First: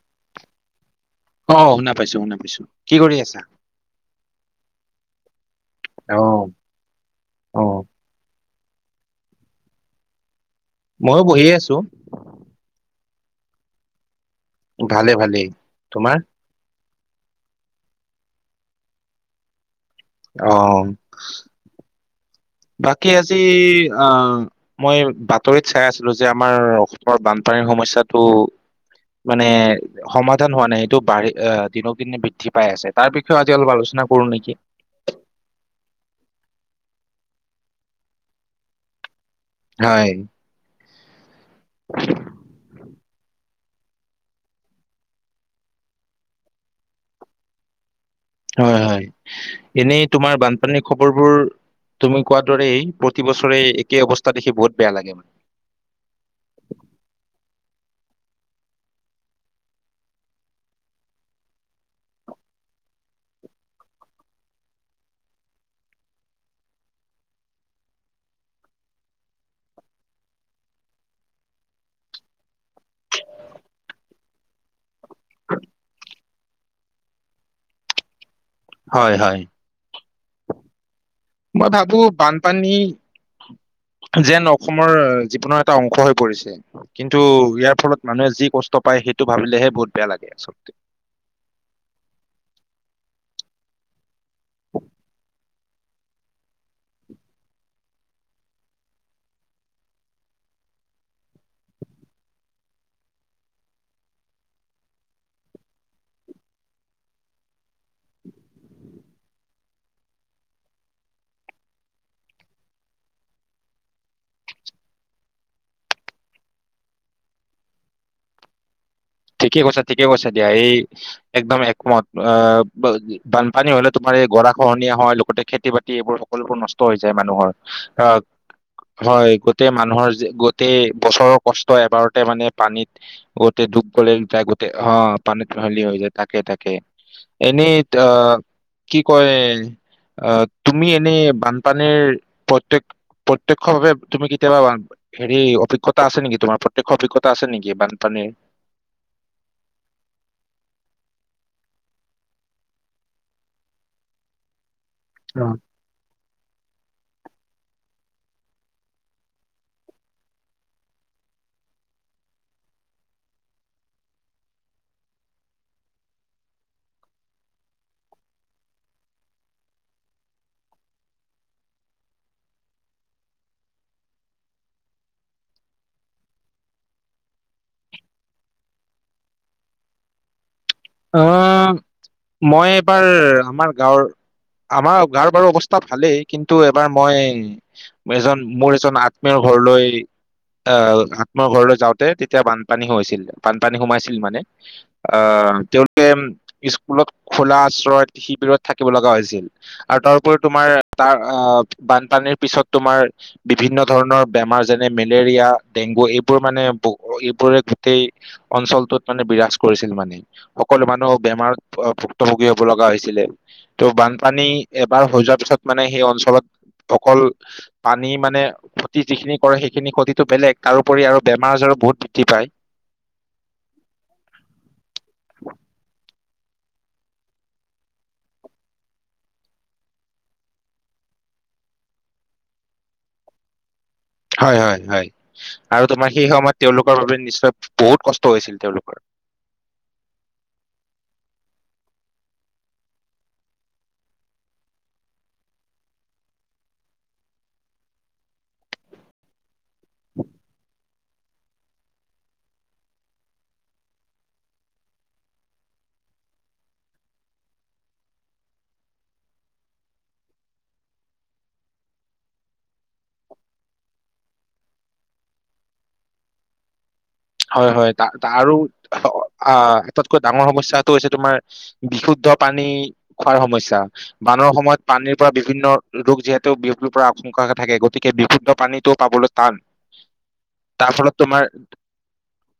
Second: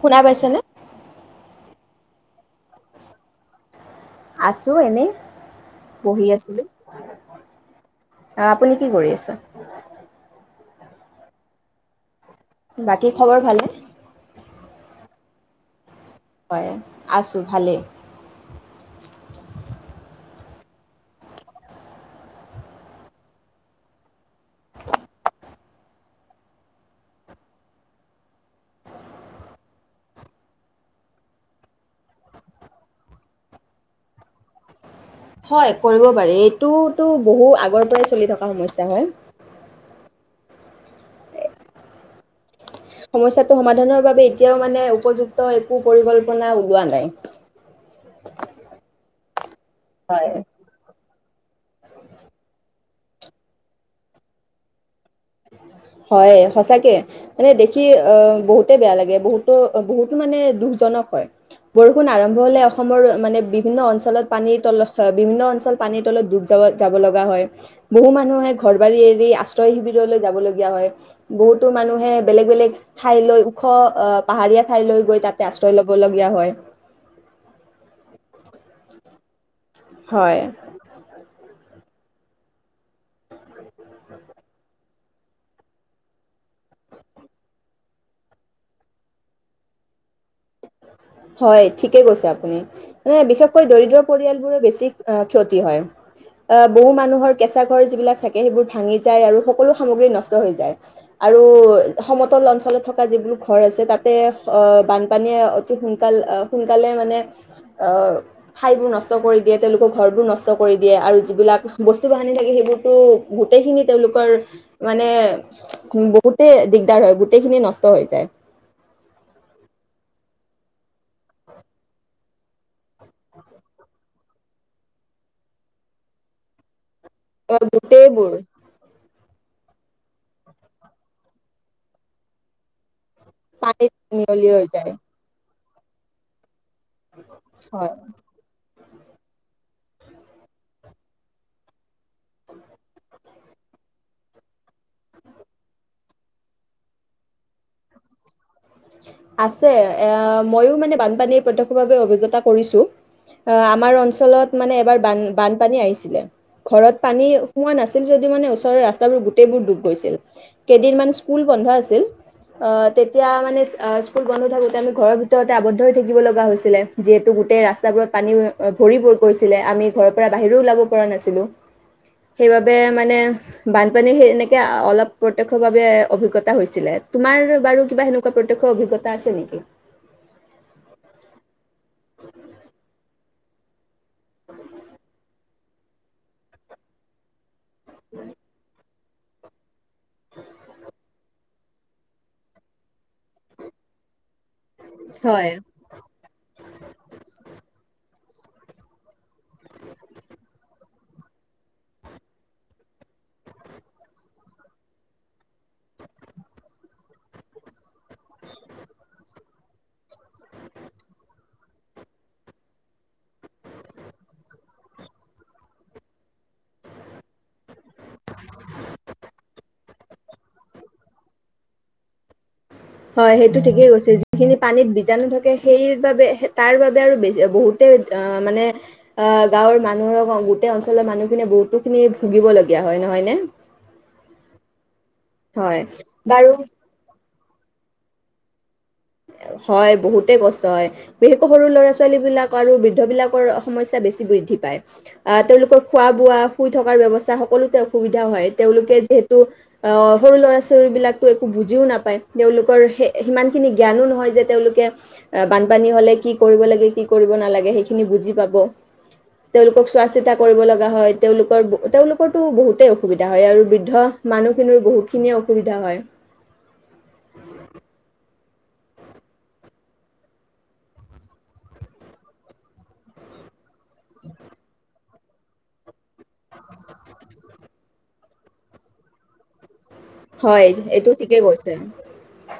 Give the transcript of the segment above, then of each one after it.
শুনা পাইছোনে অ শুনা পাইছো শুনা পাইছো। কি কৰি আছা? আছো এনেই অ পঢ়ি আছিলো অ আ আপুনি কি কৰি আছে ময়ো বহিয়ে আছো বাকী খবৰ ভালে নে? ভালে ভালে তোমাৰ হয় আছোঁ ভালেই অ বাকী আজি আহ মই বাতৰিত চাই আছিলো যে আমাৰ বাকি আছি আ অসমৰ বানপানীৰ সমস্যাটো মানে সমাধান হোৱা নাই এইটো বাঢ়ি আহ দিনক দিনে বৃদ্ধি পাই আছে তাৰ বিষয়েও আজি অলপ আলোচনা কৰো নেকি হয় কৰিব পাৰি এইটোতো বহু আগৰ পৰাই চলি থকা সমস্যা হয় হয় সমস্যাটো সমাধানৰ বাবে এতিয়াও মানে উপযুক্ত একো পৰিকল্পনা ওলোৱা নাই হয় হয় [unintelligible] এনেই হয় তোমাৰ বানপানী খুব খবৰবোৰ তুমি কোৱাৰ দৰেই প্ৰতিবছৰে একে অৱস্থা দেখি বহুত বেয়া লাগে মানে হয় সচাকে মানে দেখি আহ বহুতে বেয়া লাগে বহুতো বহুতো মানে দুখজনক হয় বৰষুণ আৰম্ভ হলে অসমৰ বিভিন্ন অঞ্চলত পানীৰ তলত বিভিন্ন অঞ্চলত পানীৰ তলত ডুব যাব যাব লগা হয় বহু মানুহে ঘৰ বাৰী এৰি আশ্ৰয় শিবিৰলৈ যাব লগি। হয় বহুতো মানুহে বেলেগ বেলেগ ঠাইলৈ ওখ আহ পাহাৰীয়া ঠাইলৈ গৈ তাতে আশ্ৰয় লব লগগীয়া হয়। হয় হয়। হয়। মই ভাবো বানপানী যেন অসম মৰ জীৱনৰ এটা অংশ হৈ পৰিছে, কিন্তু ইয়াৰ ফলত মানুহে যি কষ্ট পায় সেইটো ভাবিলেহে বহুত বেয়া লাগে আচল হয় ঠিকে কৈছে আপুনি, মানে বিশেষকৈ দৰিদ্ৰ পৰিয়াল বোৰৰ বেছি ক্ষতি তি হয়, আহ বহু মানুহৰ কেঁচা ঘৰ যিবিলাক থাকে সেইবোৰ ভাঙি যায় আৰু সকলো সামগ্ৰী নষ্ট হৈ যায়, আৰু সমতল অঞ্চলত থকা যিবিলাক ঘৰ আছে তাতে আহ বানপানীয়ে সোনকাল আহ সোনকালে মানে, আহ ঠাইবোৰ নষ্ট কৰি দিয়ে তেওঁলোকৰ ঘৰবোৰ নষ্ট কৰি দিয়ে আৰু যিবিলাক বস্তু বাহানি থাকে সেইবোৰতো গোটেইখিনি তেওঁলোকৰ মানে বহুতে দিগদাৰ হয় গোটেইখিনি নষ্ট হৈ যায়। ঠিকে কৈছে ঠিকে কৈছে দিয়া এই একদম একমত অ বানপানী হলে তোমাৰ এই গৰা খহনীয়া হয় লগতে খেতি বাতি এইবোৰ সকলোবোৰ নষ্ট হৈ যায় মানুহৰ, আহ, আহ গোটেইবোৰ হয়। গোটেই মানুহৰ যে, গোটেই বছৰৰ কষ্ট এবাৰতে মানে পানীত গোটেই তো পানীত মিহলি হৈ যায় [unintelligible] মিহলি হৈ যায় তাকে তাকে। কে, এনে হয় তা কি কয়, আহ তুমি এনে বানপানীৰ প্ৰত্যেক প্ৰত্যক্ষ ভাৱে তুমি কেতিয়া বান হেৰি অভিজ্ঞতা আছে নেকি তোমাৰ প্ৰত্যেক অভিজ্ঞতা আছে নেকি বানপানীৰ? আছে, এ ময়ো মানে বানপানীৰ প্ৰত্যক্ষভাৱ অভিজ্ঞতা কৰিছো, আমাৰ অঞ্চলত মানে এবাৰ বান অ'। বানপানী আহিছিলে। ঘৰত পানী সোমোৱা নাছিল, যদিও মানে ওচৰৰ ৰাস্তাবোৰ গোটেইবোৰ ডুব গৈছিল, কেইদিন মান স্কুল বন্ধ আছিল তেতিয়া মানে অ, স্কুল বন্ধ থাকোঁতে আমি ঘৰৰ ভিতৰতে আৱদ্ধ হৈ থাকিব লগা হৈছিলে, যিহেতু গোটেই ৰাস্তাবোৰত পানী ভৰি পৰিছিলে আমি ঘৰৰ পৰা বাহিৰও ওলাব পৰা নাছিলো সেইবাবে মানে বানপানী স এনেকে অলপ প্ৰত্যয়ক্ষ বাবে অভিজ্ঞতা হৈছিলে, তোমাৰ বাৰু কিবা সেনেকুৱা প্ৰত্যক্ষ অভিজ্ঞতা আছে নেকি? অ, মই এবাৰ আমাৰ গাঁৱৰ, আমাৰ গাঁৱৰ বাৰু অৱস্থা ভালেই কিন্তু এবাৰ মই এজন মোৰ এজন আত্মীয়ৰ ঘৰলৈ, আহ আত্মীয়ৰ ঘৰলৈ যাওঁতে তেতিয়া বানপানী হৈছিল বানপানী সোমাইছিল মানে। হয় অ। তেওঁলোকে, স্কুলত খোলা আশ্ৰয় শিবিৰত থাকিব লগা হৈছিল আৰু তাৰোপৰি তোমাৰ তাৰ আহ বানপানীৰ পিছত তোমাৰ বিভিন্ন ধৰণৰ বেমাৰ যেনে মেলেৰিয়া, ডেংগু এইবোৰ মানে ব এইবোৰে গোটেই অঞ্চলটোত মানে বিৰাজ কৰিছিল মানে সকলো মানুহ বেমাৰ ভুক্তভোগী হ'ব লগা হৈছিলে, ত' বানপানী এবাৰ হৈ যোৱাৰ পিছত মানে সেই অঞ্চলত অকল পানী মানে ক্ষতি যিখিনি কৰে সেইখিনি ক্ষতিটো বেলেগ তাৰপৰি আৰু বেমাৰ আজাৰো বহুত বৃদ্ধি পায়। হয় সেইটো ঠিকেই কৈছে যিখিনি পানীত বীজাণু থাকে সেই বাবে তাৰ বাবে আৰু বেছি বহুতে মানে গাঁৱৰ মানুহৰ গোটেই অঞ্চলৰ মানুহখিনি বহুতো খিনি ভুগিবলগীয়া হয় নহয় নে হয় হয় হয়, আৰু তোমাৰ সেই বাৰু সময়ত তেওঁলোকৰ বাবে নিশ্চয় বহুত কষ্ট হৈছিল তেওঁলোকৰ। হয় বহুতে কষ্ট হয়, বিশেষকৈ সৰু ল'ৰা ছোৱালী বিলাক আৰু বৃদ্ধ বিলাকৰ সমস্যা বেছি বৃদ্ধি পায়, আহ তেওঁলোকৰ খোৱা বোৱা, শুই থকাৰ ব্যৱস্থা সকলোতে অসুবিধা হয় তেওঁলোকে যিহেতু আহ সৰু ল'ৰা ছোৱালী বিলাকো একো বুজিও নাপায় তেওঁলোকৰ স সিমান খিনি জ্ঞানো নহয় যে তেওঁলোকে বানপানী হলে কি কৰিব লাগে, কি কৰিব নালাগে সেইখিনি বুজি পাব, তেওঁলোকক চোৱা চিতা কৰিব লগা হয়, তেওঁলোকৰ তেওঁলোকৰো বহুতেই অসুবিধা হয় আৰু বৃদ্ধ মানুহখিনিৰ বহুখিনিয়ে অসুবিধা হয়। হয় হয় ত আৰু আটতকৈ ডাঙৰ সমস্যা হৈছে তোমাৰ বিশুদ্ধ পানী খোৱাৰ সমস্যা, বানৰ সময়ত পানীৰ পৰা বিভিন্ন ৰোগ যিহেতু পৰা আশংকা থাকে গতিকে বিশুদ্ধ পানীতটো পাবলৈ টান। হয় তাৰ এইটো ফলত ঠিকেই তোমাৰ কৈছে।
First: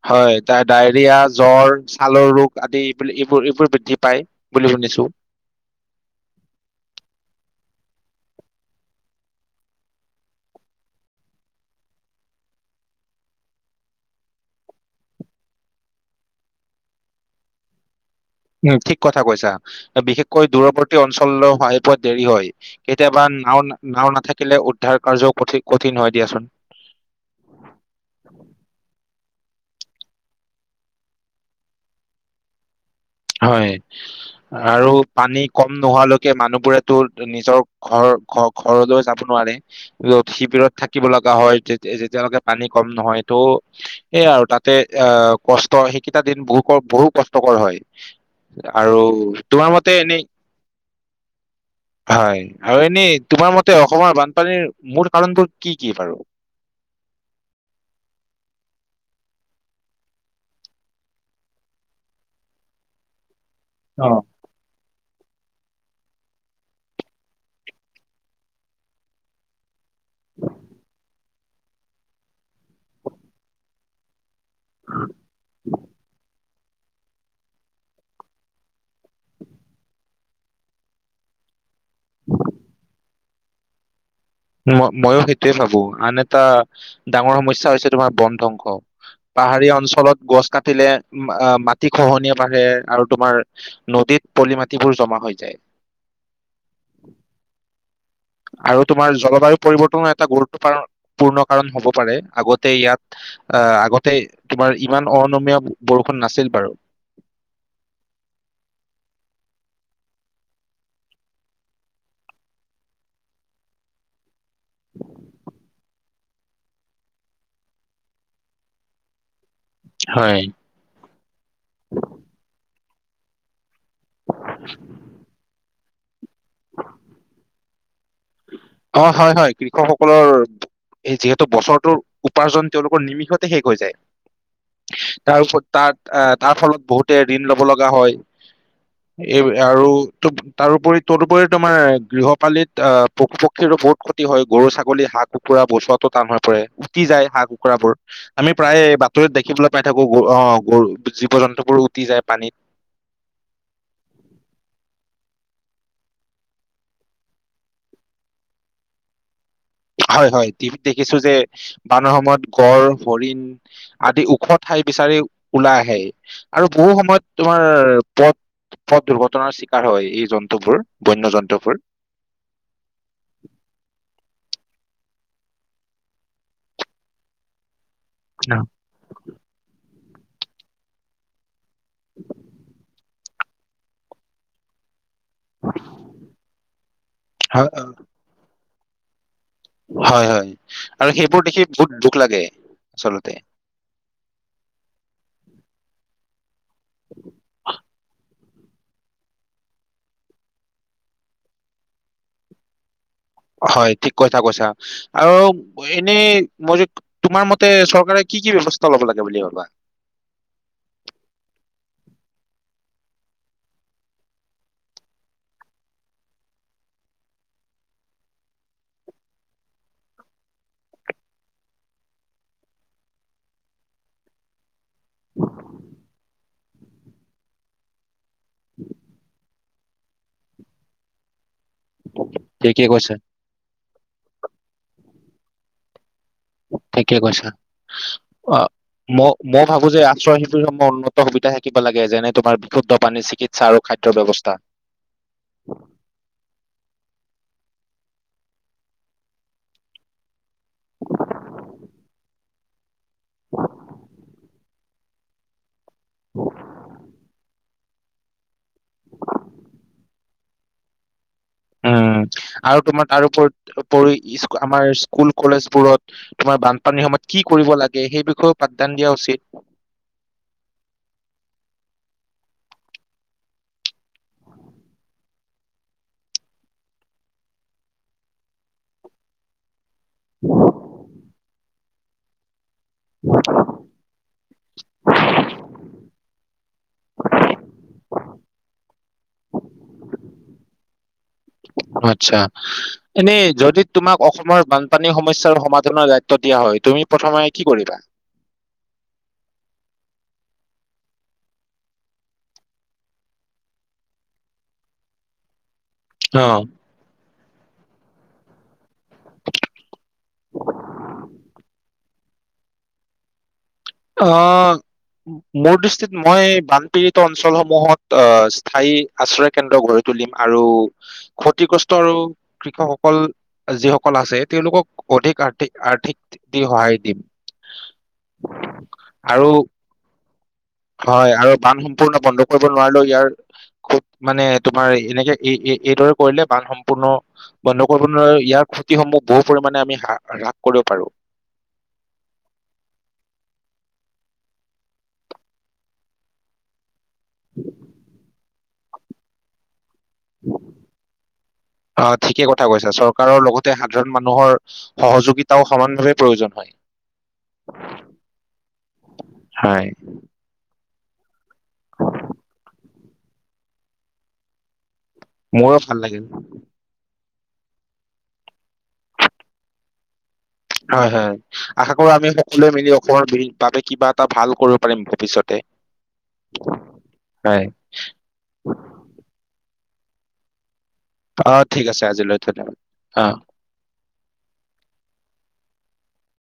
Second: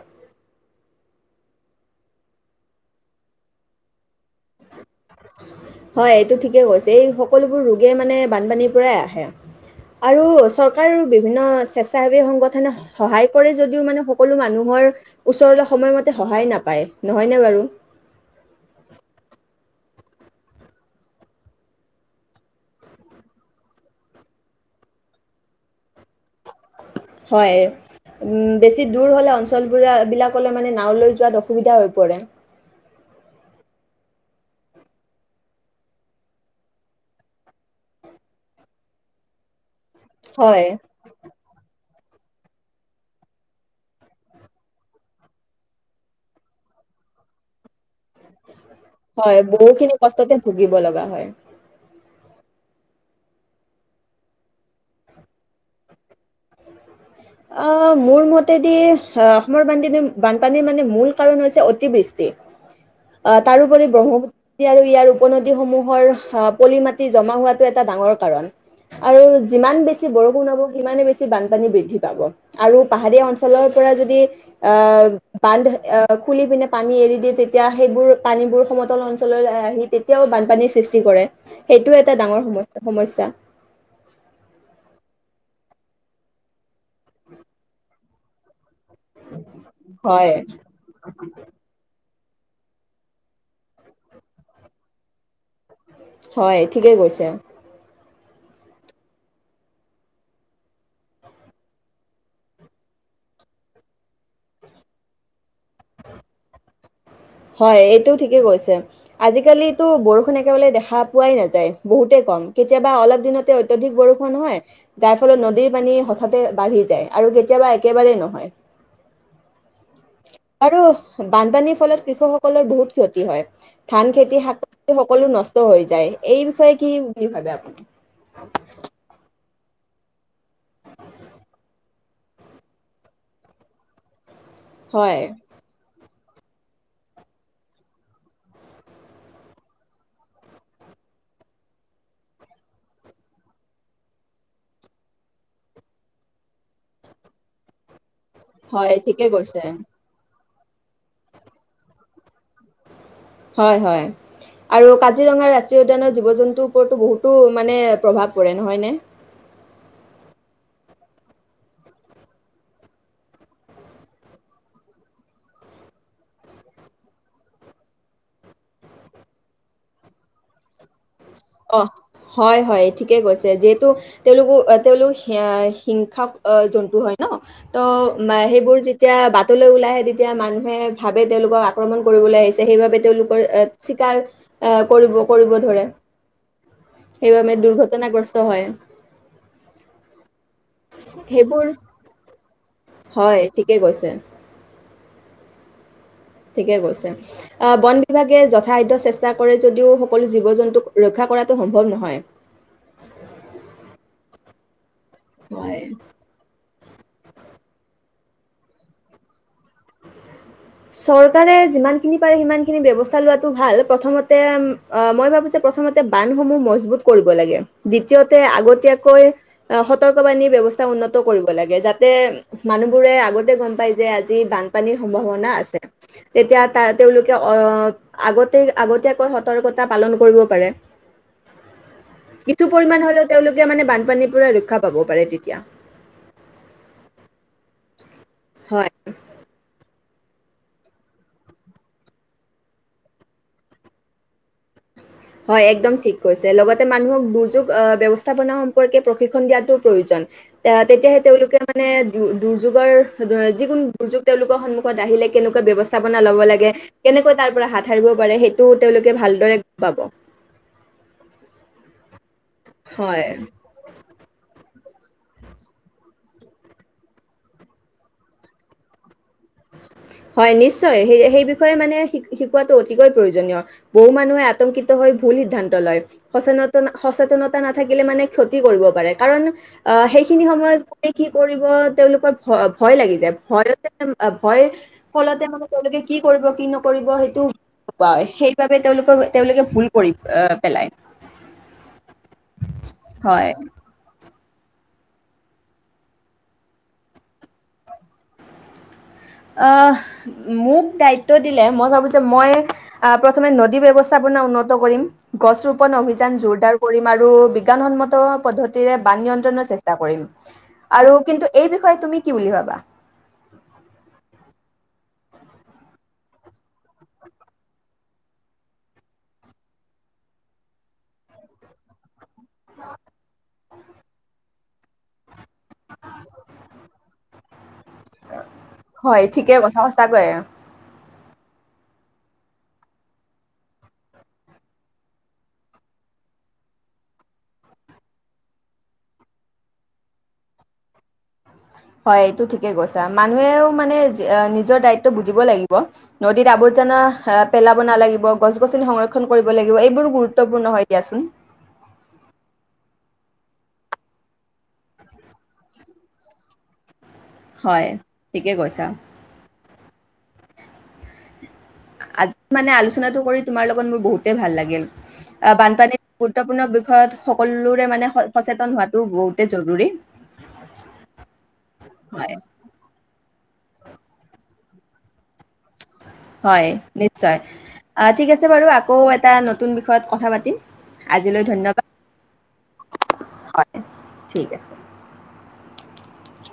হয় এ ডায়েৰিয়া জ্বৰ ছালৰ ৰোগ আদি এই এইবোৰ এইবোৰ বৃদ্ধি পায় বুলি শুনিছো হয় এইটো ঠিকেইকৈছে এই সকলোবোৰ ৰোগে মানে বানপানীৰ পৰাই আহে আৰু চৰকাৰৰ বিভিন্ন স্বেচ্ছাসেৱী সংগঠনে সহায় কৰে যদিও মানে সকলো মানুহৰ ওচৰলৈ সময়মতে সহায় নাপায় নহয়নে বাৰু উম ঠিক কথা কৈছা বিশেষকৈ দূৰৱৰ্তী অঞ্চললৈ স পোৱা দেৰি হয় কেতিয়াবা নাও নাও নাথাকিলে উদ্ধাৰ কাৰ্যও কঠ কঠিন হয় দিয়াচোন। হয় বেছি দূৰ হলে অঞ্চলব বিলাকলৈ মানে নওলৈ যোৱাত অসুবিধা হৈ পৰে? হয় আৰু পানী কম নোহোৱালৈকে মানুহবোৰেতো নিজৰ ঘৰ ঘ ঘৰলৈ যাব নোৱাৰে । হয়, শিবিৰত থাকিব লগা হয়। যেতিয়ালৈকে পানী কম নহয় তো এই আৰু তাতে অ কষ্ট সেইকেইটা দিন বহু বহু কষ্টকৰ হয়। আৰু হয় তোমাৰ মতে বহুখিনি এনেই কষ্টতে ভুগিব লগা হয়। হয় আৰু এনে তোমাৰ মতে অসমৰ বানপানীৰ মূল কাৰণবোৰ কি কি বাৰু অ মোৰ মতেদি অসমৰ বানপান বানপানীৰ মানে মূল কাৰণ হৈছে অতিবৃষ্টি তাৰোপৰি অ ব্ৰহ্মপুত আৰু ইয়াৰ উপ নদীসমূহৰ পলি মাটি জমা হোৱাাতটো এটা ডাঙৰ কাৰণ আৰু যিমান বেছি বৰষুণ হব সিমানে বেছি বানপানী বৃদ্ধি পাব। আৰু পাহাৰীয়া অঞ্চলৰ পৰা যদি অ বান্ধ অ খুলি পিনে পানী এৰি দিয়ে তেতিয়া সেইবোৰ পানীবোৰ সমতল অঞ্চললৈ আহি তেতিয়াও বানপানীৰ সৃষ্টি কৰে । সেইটো এটা ডাঙৰ সম্য সমস্যা,, ম ময়ো সেইটোয়ে ভাবো আন এটা ডাঙৰ সমস্যা হৈছে তোমাৰ বন ধ্বংস পাহাৰীয়া অঞ্চলত হয় গছ কাটিলে মাটি খহনীয়া, বাঢ়ে আৰু তোমাৰ নদীত পলি মাটিবোৰ জমা হৈ যায়। হয় ঠিকেই কৈছে আৰু তোমাৰ জলবায়ু পৰিৱৰ্তনৰ এটা গুৰুত্বপূৰ্ণ কাৰণ হব পাৰে আগতে ইয়াত আহ আগতে তোমাৰ ইমান অনমীয় বৰষুণ নাছিল বাৰু। হয় এইটোও ঠিকেই কৈছে আজিকালো বৰষুণ একেবাৰে দেখা পোৱাই নাযায় বহুতে কম কেতিয়াবা অলপ দিনতে অত্যাধিক বৰষুণহ হয় যাৰ ফলত নদীৰ পানী হঠাতে বাঢ়ি যায় আৰু কেতিয়াবা একেবাৰেেই নহয়। হয় আৰু বানপানীৰ ফলত কৃষকসকলৰ বহুত ক্ষতি হয়। ধান খেতি শাক পাচলি সকলো নষ্ট হৈ যায়। যায়। এই বিষয়ে কি বুলি ভাবে আপুনি অ হয় হয়। কৃষকসকলৰ যিহেতু বছৰটোৰ উপাৰ্জন তেওঁলোকৰ নিমিষতে শেষ হৈ যায়। হয়, তাৰপৰত তাত আহ তাৰ ফলত বহুতে ঋণ ল'ব লগা হয় এই আৰু তাৰোপৰি তদুপৰি তোমাৰ গৃহপালিত আহ পশু পক্ষীৰো বহুত ক্ষতি হয় গৰু ছাগলী হাঁহ কুকুৰা বচোৱাতটো টান হৈ পৰে উটি যায় হাঁহ কুকুৰাবোৰ আমি প্ৰায় হয়, ঠিকে বাতৰিত কৈছে। দেখিবলৈ পাই থাকো অ গৰু জীৱ জন্তুবোৰো উটি যায় পানীত। হয় হয় আৰু কাজিৰঙা ৰাষ্ট্ৰীয় উদ্যানৰ জীৱ জন্তুৰ ওপৰতো বহুতো মানে প্ৰভাৱ পৰে নহয়নে? হয় হয় টিভিত দেখিছো যে বানৰ সময়ত গড় হৰিণ আদি ওখ ঠাই বিচাৰি ওলাই আহে আৰু বহু সময়ত তোমাৰ পথ পথ দুৰ্ঘটনাৰ চিকাৰ হয় এই জন্তুবোৰ বন্য জন্তুবোৰ অ হয় হয় ঠিকেই কৈছে যিহেতু তেওঁলোকে। তেওঁলোক হিংসা জন্তু হয় ন ত সেইবোৰ যেতিয়া বাটলৈ ওলাই আহে দিব এতিয়া মানুহে ভাবে তেওঁলোকৰ আক্ৰমণ কৰিবলৈ আহিছে সেইবাবে তেওঁলোক এত চিকাৰ এে কৰিব। কৰিব ধৰে সেইবাবে হয় দুৰ্ঘটনাগ্ৰস্ত হয়। হয় হয় হয়। আৰু সেইবোৰ দেখি বহুত দুখ লাগে। হয় ঠিকেই কৈছে? উম ঠিকে কৈছে আহ বন বিভাগে যে খাদ্য চেষ্টা কৰে যদিও সকলো জীৱ জন্তুক ৰক্ষা কৰাটো সম্ভৱ নহয়। হয় ঠিক কথা কৈছা। আৰু হয় এনেই মই যে তোমাৰ মতে চৰকাৰে কি কি ব্যৱস্থা লব লাগে বুলি ভাবা। চৰকাৰে যিমানখিনি পাৰে সিমানখিনি ব্যৱস্থা লোৱাটো ভাল প্ৰথমতে মই ভাবো যে প্ৰথমতে বান্ধসমূহ মজবুত কৰিব লাগে দ্বিতীয়তে আগতীয়াকৈ সতৰ্কবাণী ব্যৱস্থা উন্নত কৰিব লাগে যাতে মানুহবোৰে আগতে গম পাই যে আজি বানপানীৰ সম্ভাৱনা বনা আছে তেতিয়া তা তেওঁলোকে অ আগতে আগতীয়াকৈ সতৰ্কতা পালন কৰিব পাৰে কিছু ঠিকে পৰিমান কৈছা হ'লেও তেওঁলোকে মানে বানপানীৰ পৰা ৰক্ষা পাব পাৰে তেতিয়া কিয় থাকে কৈছা অ হয়। মই মই ভাবো যে শিবিৰসমূহ উন্নত সুবিধা থাকিব লাগে যেনে তোমাৰ বিশুদ্ধ পানী চিকিৎসা আৰু খাদ্যৰ ব্যৱস্থা হয়, একদম ঠিক কৈছে। লগতে মানুহক দুৰ্যোগ আহ ব্যয়ৱস্থাপনা সম্পৰ্কে প্ৰশিক্ষণ দিয়াটো প্ৰয়োজন এ তেতিয়াহে তেওঁলোকে মানে দুৰ্যোগৰ যিকোনো দুৰ্যোগ তেওঁলোকৰ সন্মুখীন আহিলে কেনেকুৱা ব্যৱস্থা লব লে কেনেকৈ তাৰ পৰা ধাৰিব পাৰে সেইটোও তেওঁলোকে ভালদৰে পাব অ আৰু তোমাৰ তাৰ হয়। ওপৰত পৰি ইচ আমাৰ স্কুল কলেজবোৰত তোমাৰ বানপানীৰ সময়ত কি কৰিব লাগে সেই বিষয়েও পাঠদান দিয়া উচিত হয় নিশ্চয় সেই সেই বিষয়ে মানে শিকোৱাটো অতিকৈ প্ৰয়োজনীয় বহু মানুহে আতংকিত হৈ ভুল সিদ্ধান্ত লয় সচেত সচেতনতা নাথাকিলে মানে ক্ষতি কৰিব পাৰে কাৰণ অ সেইখিনি সময়ত ততে কি কৰিব তেওঁলোকৰ ভ ব ভয় লাগি যায় ভয়তে হয় ল মানে তেওঁলোকে কি কৰিব কি নকৰিব সেইটো সেইবাবে তেওঁলোকে তেওঁলোকে ভুল কৰি অ পেলায় আচ্ছা এনে যদি তোমাক অসমৰ বানপানীৰ সমস্যাৰ সমাধানৰ দায়িত্ব দিয়া হয় তুমি প্ৰথমে কি কৰিবা অ মোক দায়িত্ব দিলে মই ভাবো যে মই প্ৰথমে নদী ব্যৱস্থাপনা উন্নত কৰিম গছ ৰো অভিযান অ জোৰদাৰ কৰিম আৰু বিজ্ঞানসন্মত পদ্ধতিৰে বান নিয়ন্ত্ৰণৰ চেষ্টা কৰিম আৰু কিন্তু এই বিষয়ে তুমি কি বুলি ভাবা আহ মোৰ দৃষ্টিত মই বানপীডিত অঞ্চলসমূহত আহ স্থায়ী আশ্ৰয় কেন্দ্ৰ গঢ়ি তুলিম আৰু ক্ষতিগ্ৰস্ত আৰু কৃষকসকল যিসকল আছে তেওঁলোকক অধিক আৰ্থিক আৰ্থিক দি সহায় দিম হয় আৰু ঠিকে কছা সঁচাকৈয় হয় আৰু বান সম্পূৰ্ণ বন্ধ কৰিব নোৱাৰিলেও ইয়াৰ খু মানে তোমাৰ এনেকে এ এই এইদৰে কৰিলে বান সম্পূৰ্ণ বন্ধ কৰিব নোৱাৰিলে ইয়াৰ ক্ষতিসমূহ বহু পৰিমণে আমি হ হ্ৰাস কৰিব পাৰো হয় এইটো ঠিকে কৈছা মানুহেও মানে নিজৰ দায়িত্ব বুজিব লাগিব নদীত আৱৰ্জনা পেলাব নালাগিব গছ গ সংৰক্ষণ কৰিব লাগিব এইবোৰ গুৰুত্বপূৰ্ণ হয় দিয়াচোন অ ঠিকে কথা কৈছা চৰকাৰৰ লগত সাধাৰণ মানুহৰ সহযোগিতাও সমানভাৱে প্ৰয়োজন হয় হয় ঠিকে কৈছা হয় আজি মানে আলোচ আলোচনাটো কৰি তোমাৰ লগত মোৰ বহুতেই ভাল লাগিল আহ মোৰো ভাল বানপানী লাগিল গুৰুত্বপূৰ্ণ বিষয়ত সকলোৰে মানে স সচেতন হোৱাটো বহুতে জৰুৰী হয় হয় আশা কৰো আমি হয়, সকলোৱে মিলি অসমৰ বাবে কিবা এটা ভাল কৰিব পাৰি ভৱিষ্যত হয় নিশ্চয় হয় আহ ঠিক আছে বাৰু আকৌ এটা নতুন বিষয় বিষয়ত কথা পাতিম আজিলৈ আহ ধন্যবাদ। ঠিক আছে আজিলৈ ধন্যবাদ, আহ। হয়, ঠিক আছে।